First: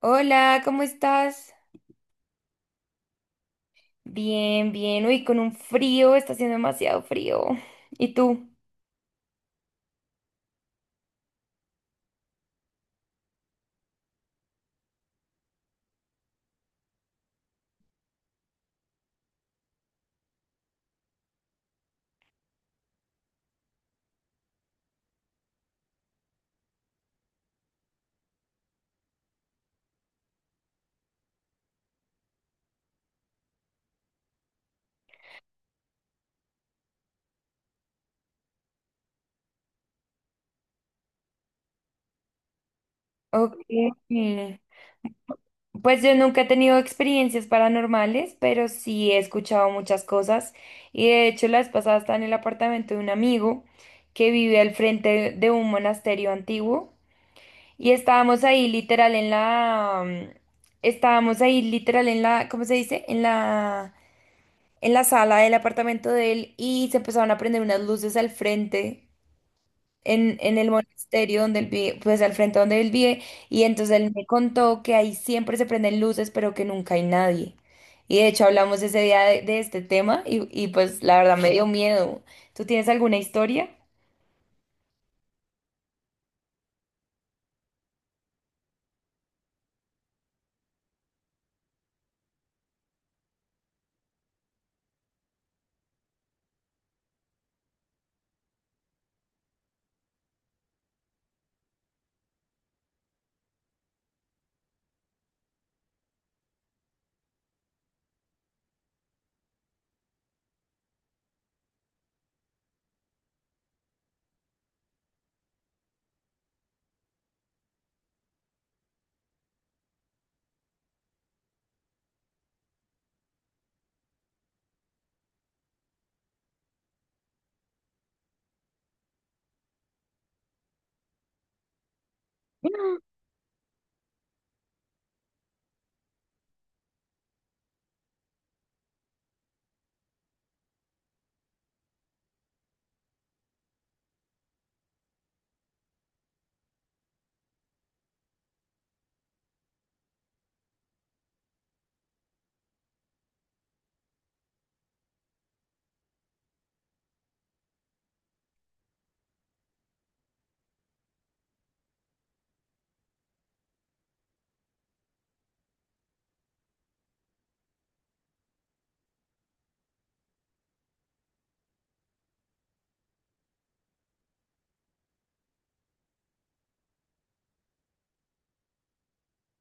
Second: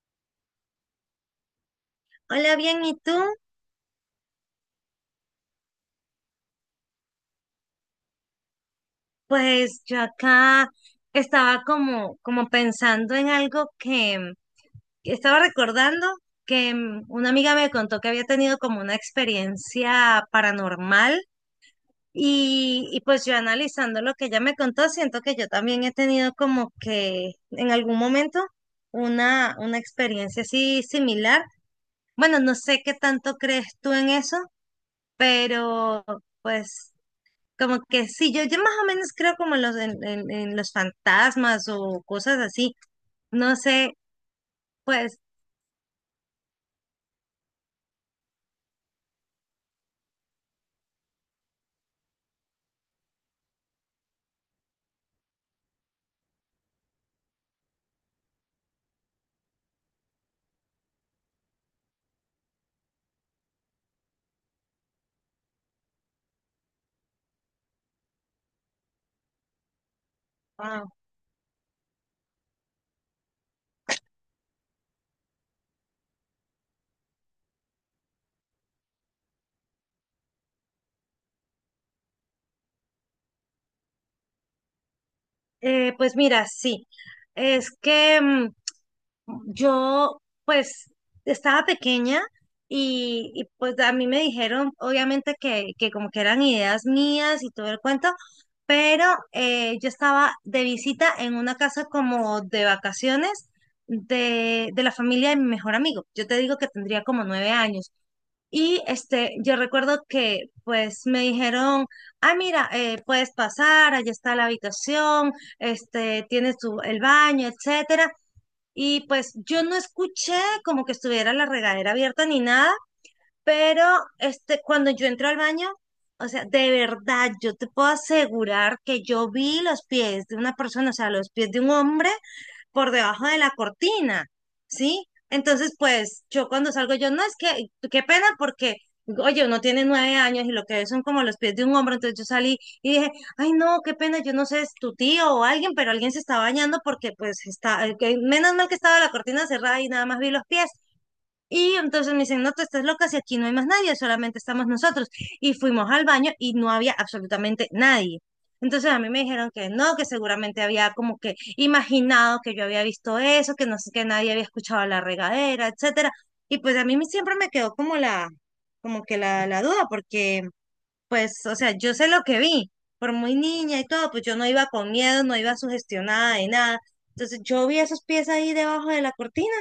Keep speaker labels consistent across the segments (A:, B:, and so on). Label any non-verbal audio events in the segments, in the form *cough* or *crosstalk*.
A: Hola, ¿cómo estás?
B: Hola, bien, ¿y tú?
A: Bien. Uy, con un frío, está haciendo demasiado frío. ¿Y tú?
B: Pues yo acá estaba como pensando en algo que estaba recordando que una amiga me contó que había tenido como una experiencia paranormal y pues yo analizando lo que ella me contó, siento que yo también he tenido como que en algún momento una experiencia así similar. Bueno, no sé qué tanto crees tú en eso, pero pues... Como que sí, yo más o menos creo como en los fantasmas o cosas así. No
A: Ok.
B: sé, pues,
A: Pues yo nunca he tenido experiencias paranormales, pero sí he escuchado muchas cosas. Y de hecho, la vez pasada estaba en el apartamento de un amigo que vive al frente de un monasterio antiguo. Y estábamos ahí literal en la... Estábamos ahí literal en la... ¿Cómo se dice? En en la sala del apartamento de él y se empezaron a prender unas luces al frente, en el
B: ah,
A: monasterio donde él vive, pues al frente donde él vive, y entonces él me contó que ahí siempre se prenden luces, pero que nunca hay nadie. Y de hecho hablamos ese día de este tema y pues la verdad me dio miedo. ¿Tú tienes alguna historia?
B: pues mira, sí. Es que pues, estaba pequeña y, pues a mí me dijeron, obviamente, que como que eran ideas mías y todo el cuento, pero yo estaba de visita en una casa como de vacaciones de la familia de mi mejor amigo. Yo te digo que tendría como 9 años. Y yo recuerdo que pues me dijeron, mira, puedes pasar, allá está la habitación, tienes el baño, etcétera. Y pues yo no escuché como que estuviera la regadera abierta ni nada, pero cuando yo entré al baño, o sea, de verdad, yo te puedo asegurar que yo vi los pies de una persona, o sea, los pies de un hombre por debajo de la cortina, ¿sí? Entonces, pues yo cuando salgo, yo no es que, qué pena porque, oye, uno tiene 9 años y lo que ve son como los pies de un hombro, entonces yo salí y dije, ay, no, qué pena, yo no sé, es tu tío o alguien, pero alguien se está bañando porque pues está, menos mal que estaba la cortina cerrada y nada más vi los pies. Y entonces me dicen, no, tú estás loca, si aquí no hay más nadie, solamente estamos nosotros. Y fuimos al baño y no había absolutamente nadie. Entonces a mí me dijeron que no, que seguramente había como que imaginado que yo había visto eso, que no sé, que nadie había escuchado la regadera, etcétera. Y pues a mí siempre me quedó como que la duda, porque pues, o sea, yo sé lo que vi, por muy niña y todo, pues yo no iba con miedo, no iba sugestionada de nada. Entonces yo vi esos pies ahí debajo de la cortina.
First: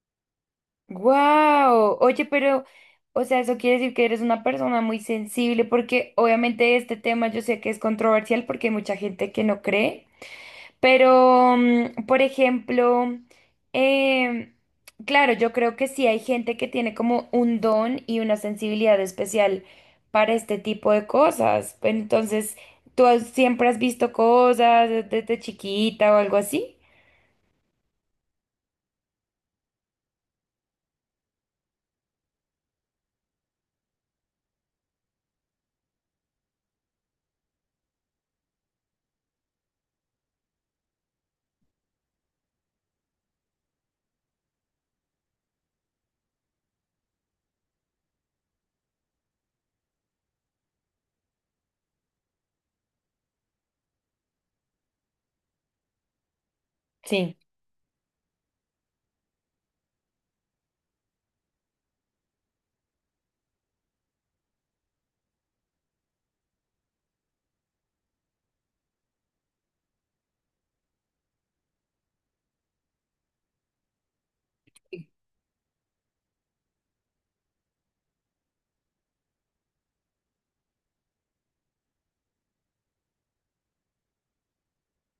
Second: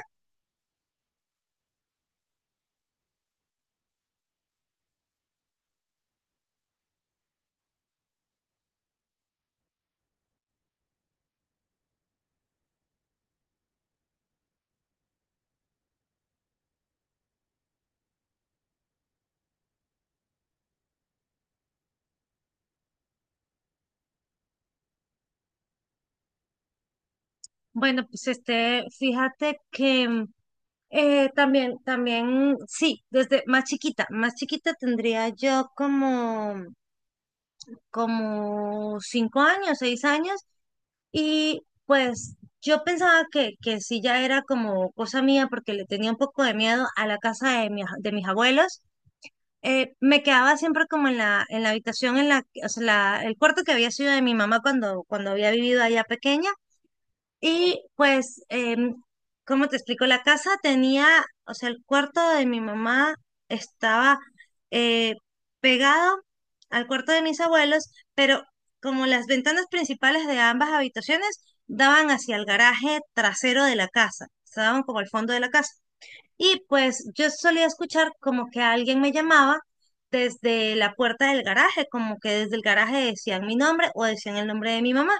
A: ¡Wow! Oye, pero, o sea, eso quiere decir que eres una persona muy sensible porque obviamente este tema yo sé que es controversial porque hay mucha gente que no cree. Pero, por ejemplo, em, claro, yo creo que sí hay gente que tiene como un don y una sensibilidad especial para este tipo de cosas. Entonces, siempre has visto cosas desde chiquita o algo así?
B: Bueno, pues fíjate que también, también, sí, desde más chiquita tendría yo como, 5 años, 6 años, y pues yo pensaba que sí ya era como cosa mía porque le tenía un poco de miedo a la casa de mis abuelos. Me quedaba siempre como en la habitación, o sea, el cuarto que había sido de mi mamá cuando había vivido allá pequeña.
A: Sí.
B: Y pues, ¿cómo te explico? La casa tenía, o sea, el cuarto de mi mamá estaba eh, pegado al cuarto de mis abuelos, pero como las ventanas principales de ambas habitaciones daban hacia el garaje trasero de la casa, se daban como al fondo de la casa. Y pues yo solía escuchar como que alguien me llamaba desde la puerta del garaje, como que desde el garaje decían mi nombre o decían el nombre de mi mamá.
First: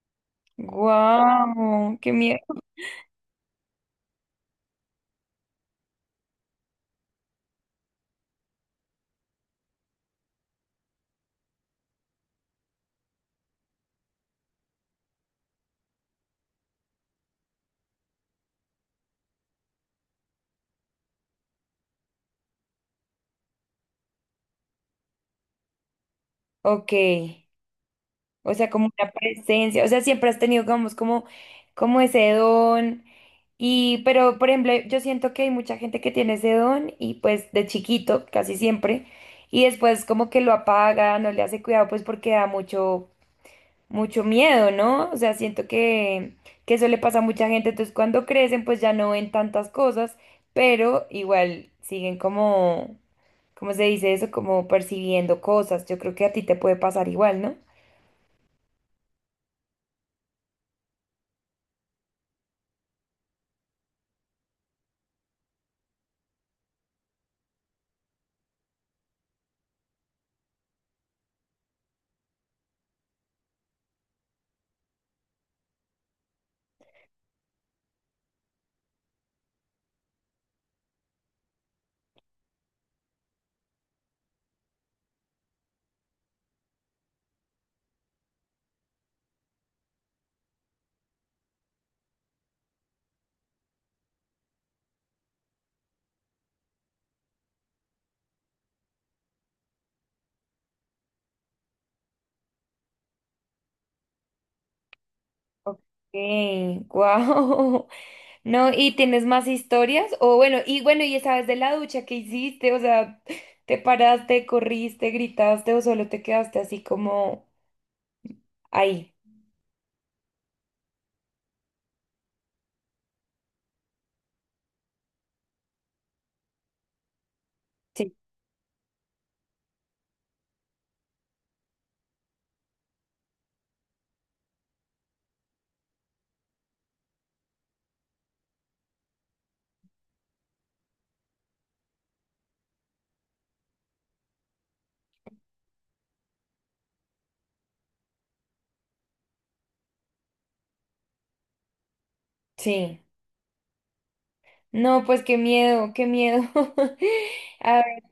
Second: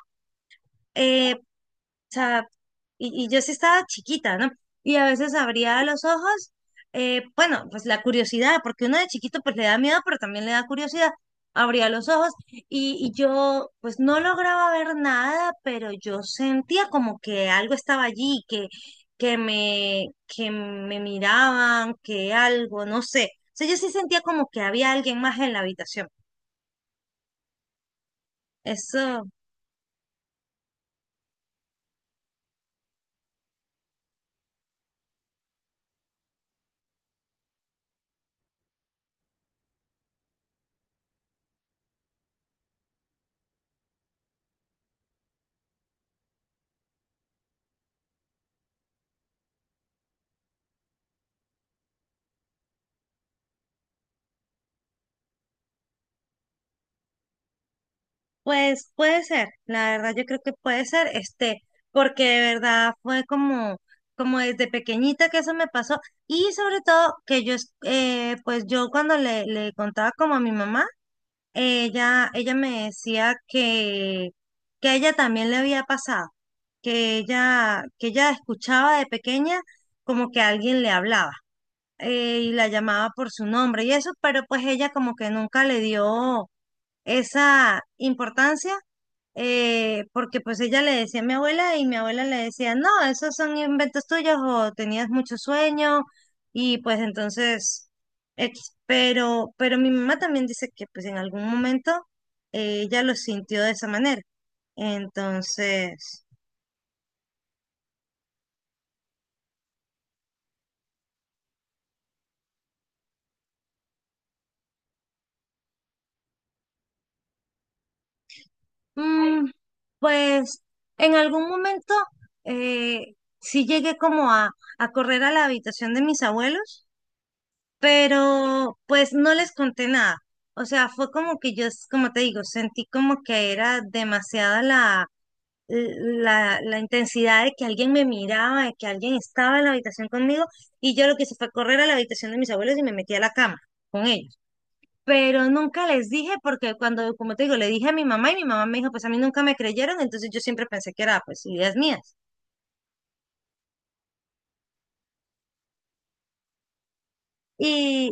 B: Eh,
A: Wow, qué
B: sea,
A: miedo.
B: y yo sí estaba chiquita, ¿no? Y a veces abría los ojos, bueno, pues la curiosidad, porque uno de chiquito pues le da miedo, pero también le da curiosidad. Abría los ojos y yo pues no lograba ver nada, pero yo sentía como que algo estaba allí, que me miraban, que algo, no sé. O sea, yo sí sentía como que había alguien más en la habitación.
A: Ok, o sea, como una
B: Eso.
A: presencia, o sea, siempre has tenido, digamos, como, como ese don. Y, pero, por ejemplo, yo siento que hay mucha gente que tiene ese don y pues de chiquito, casi siempre, y después como que lo apaga, no le hace cuidado, pues porque da mucho, mucho miedo, ¿no? O sea, siento que eso le pasa a mucha gente, entonces cuando crecen pues ya no ven tantas cosas, pero igual siguen como, ¿cómo se dice eso? Como percibiendo cosas. Yo creo que a ti te puede pasar igual, ¿no?
B: Pues puede ser, la verdad yo creo que puede ser, porque de verdad fue como desde pequeñita que eso me pasó y sobre todo que pues yo cuando le contaba como a mi mamá, ella me decía que a ella también le había pasado, que ella escuchaba de pequeña como que alguien le hablaba y la llamaba por su nombre y eso, pero pues ella como que nunca le dio esa importancia porque pues ella le decía a mi abuela y mi abuela le decía, no, esos son inventos tuyos o tenías mucho sueño y pues entonces, X. Pero mi mamá también dice que pues en algún momento ella lo sintió de esa manera.
A: Ok,
B: Entonces,
A: wow. *laughs* No, ¿y tienes más historias? O bueno, y bueno, y esa vez de la ducha que hiciste, o sea, ¿te paraste, corriste, gritaste o solo te quedaste así como ahí?
B: mm, pues en algún momento eh, sí llegué como a correr a la habitación de mis abuelos
A: Sí.
B: pero pues no les conté nada. O sea, fue como que yo, como te digo, sentí como que era demasiada la intensidad de que alguien me miraba, de que alguien estaba en la habitación conmigo, y yo lo que hice fue correr a la habitación de mis abuelos y me metí a la cama con ellos. Pero nunca les dije, porque cuando, como te digo, le dije a mi mamá y mi mamá me dijo, pues a mí nunca me creyeron, entonces yo siempre pensé que era pues ideas mías.
A: Sí. No, pues qué miedo, qué miedo. *laughs* A ver,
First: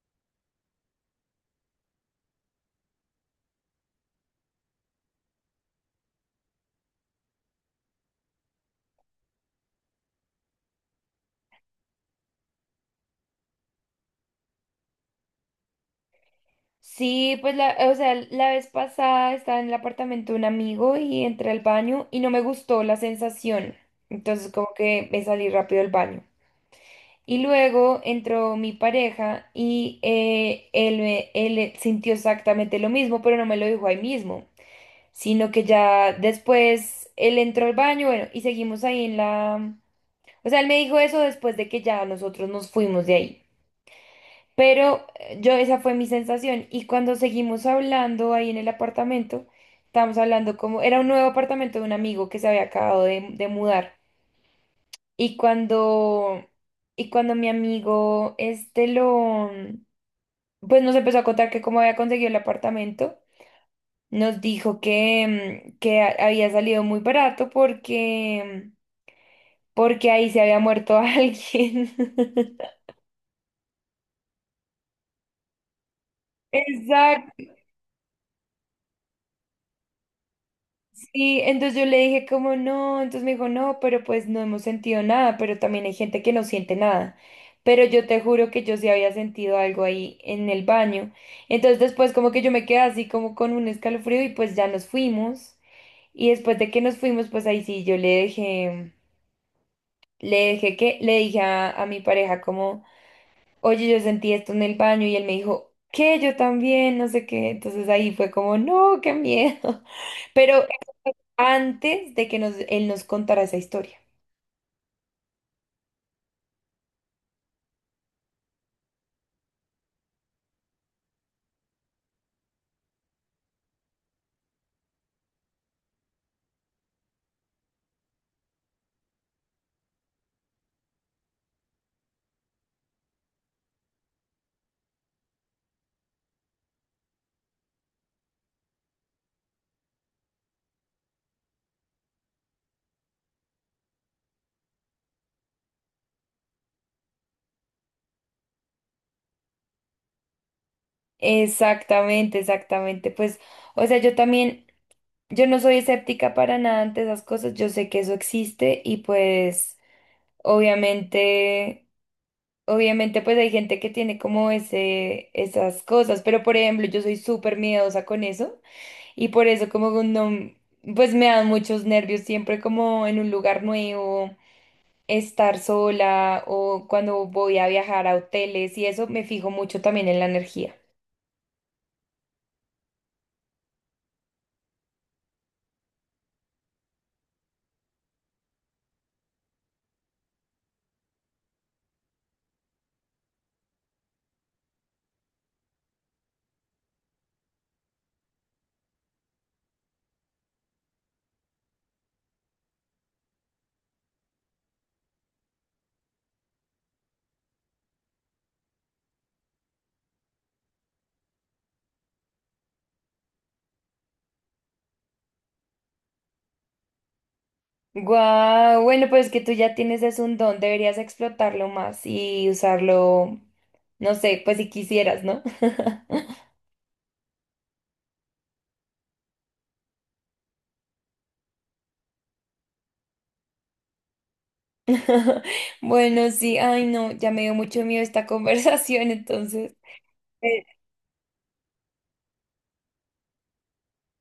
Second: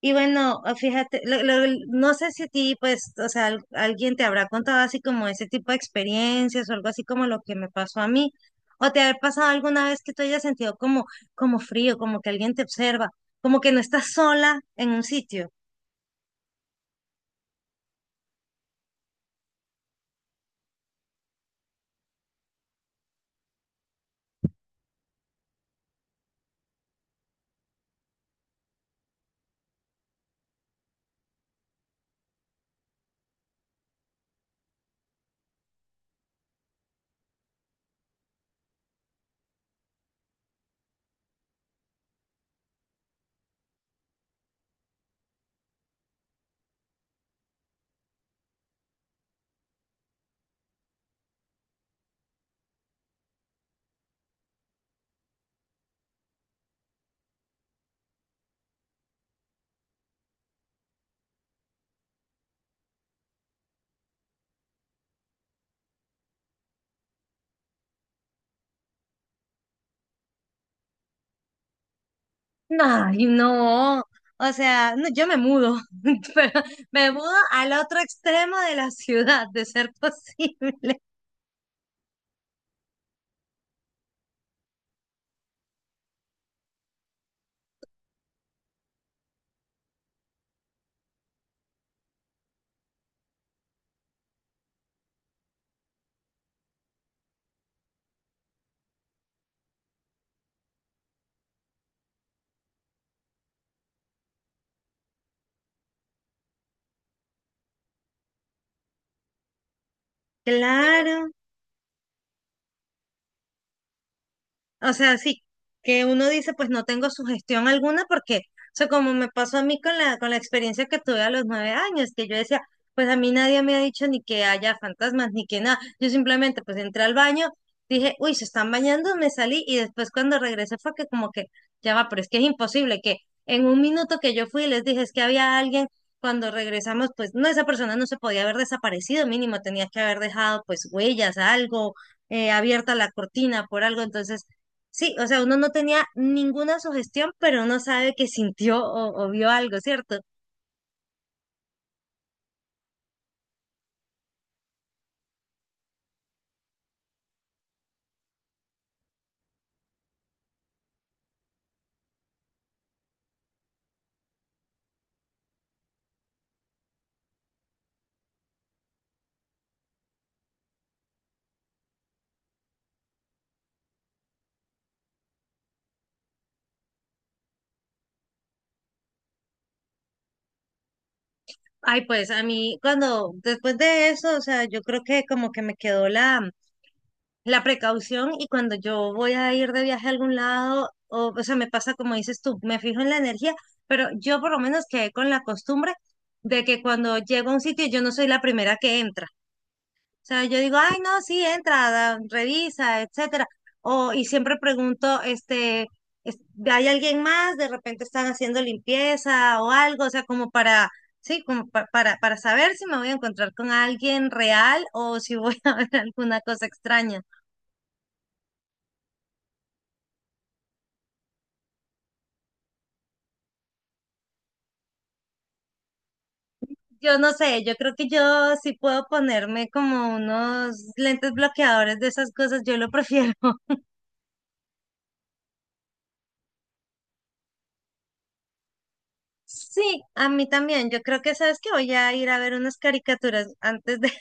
B: Y bueno, fíjate, no sé si a ti, pues, o sea, alguien te habrá contado así como ese tipo de experiencias o algo así como lo que me pasó a mí, o te ha pasado alguna vez que tú hayas sentido como, como frío, como que alguien te observa, como que no estás sola en un sitio.
A: sí, pues la, o sea, la vez pasada estaba en el apartamento de un amigo y entré al baño y no me gustó la sensación. Entonces como que me salí rápido del baño. Y luego entró mi pareja y él, él sintió exactamente lo mismo, pero no me lo dijo ahí mismo, sino que ya después él entró al baño, bueno, y seguimos ahí en la... O sea, él me dijo eso después de que ya nosotros nos fuimos de ahí. Pero yo, esa fue mi sensación. Y cuando seguimos hablando ahí en el apartamento, estábamos hablando como... Era un nuevo apartamento de un amigo que se había acabado de mudar. Y cuando, y cuando mi amigo este lo, pues nos empezó a contar que cómo había conseguido el apartamento, nos dijo que, que había salido muy barato porque, porque ahí se había muerto *laughs* alguien. *laughs*
B: Ay, no, o sea, no, yo me mudo, *laughs* pero me mudo
A: Exacto.
B: al otro extremo de la ciudad, de ser posible.
A: Sí, entonces yo le dije como no, entonces me dijo no, pero pues no hemos sentido nada, pero también hay gente que no siente nada. Pero yo te juro que yo sí había sentido algo ahí en el baño. Entonces después como que yo me quedé así como con un escalofrío y pues ya nos fuimos. Y después de que nos fuimos, pues ahí sí yo le dejé que, le dije a mi pareja como, oye, yo sentí esto en el baño y él me dijo, ¿qué? Yo también, no sé qué. Entonces ahí fue como, no, qué miedo. *laughs*
B: *laughs*
A: Pero
B: Claro.
A: antes de que nos, él nos contara esa historia.
B: O sea, sí, que uno dice, pues no tengo sugestión alguna porque, o sea, como me pasó a mí con la experiencia que tuve a los 9 años, que yo decía, pues a mí nadie me ha dicho ni que haya fantasmas, ni que nada. Yo simplemente, pues entré al baño, dije, uy, se están bañando, me salí y después cuando regresé fue que como que, ya va, pero es que es imposible que en un minuto que yo fui les dije, es que había alguien, cuando regresamos, pues no, esa persona no se podía haber desaparecido, mínimo tenía que haber dejado pues huellas, algo abierta la cortina por algo, entonces. Sí, o sea, uno no tenía ninguna sugestión, pero uno sabe que sintió o vio algo, ¿cierto?
A: Exactamente, exactamente. Pues, o sea, yo también, yo no soy escéptica para nada ante esas cosas, yo sé que eso existe y pues, obviamente, obviamente, pues hay gente que tiene como ese, esas cosas, pero por ejemplo, yo soy súper miedosa con eso y por eso como que no, pues me dan muchos nervios siempre como en un lugar nuevo estar sola o cuando voy a viajar a hoteles y eso me fijo mucho también en la energía.
B: Ay, pues a mí, cuando, después de eso, o sea, yo creo que como que me quedó la precaución y cuando yo voy a ir de viaje a algún lado, o sea, me pasa como dices tú, me fijo en la energía, pero yo por lo menos quedé con la costumbre de que cuando llego a un sitio, yo no soy la primera que entra. Yo digo, ay, no, sí, entra, revisa, etcétera. Y siempre pregunto, es- ¿hay alguien más? De repente están haciendo limpieza o algo, o sea, como para, sí, como para saber si me voy a encontrar con alguien real o si voy *laughs* a ver alguna cosa extraña.
A: Guau, bueno, pues que tú ya tienes es un don, deberías explotarlo más y usarlo, no sé, pues si quisieras, ¿no?
B: Yo no sé, yo creo que yo sí puedo ponerme como unos lentes bloqueadores de esas cosas, yo lo prefiero. *laughs*
A: *laughs* Bueno, sí, ay no, ya me dio mucho miedo esta *laughs* conversación, entonces.
B: Sí, a mí
A: Eh,
B: también. Yo creo que sabes que voy a ir a ver unas caricaturas antes de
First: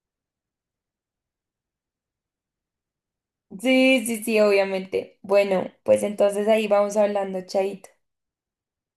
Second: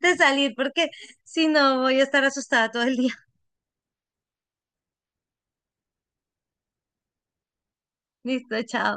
B: de salir porque si no voy a estar asustada todo el día.
A: Sí, sí, sí, obviamente. Bueno, pues entonces ahí vamos hablando, chaito.
B: *laughs* Listo, chao.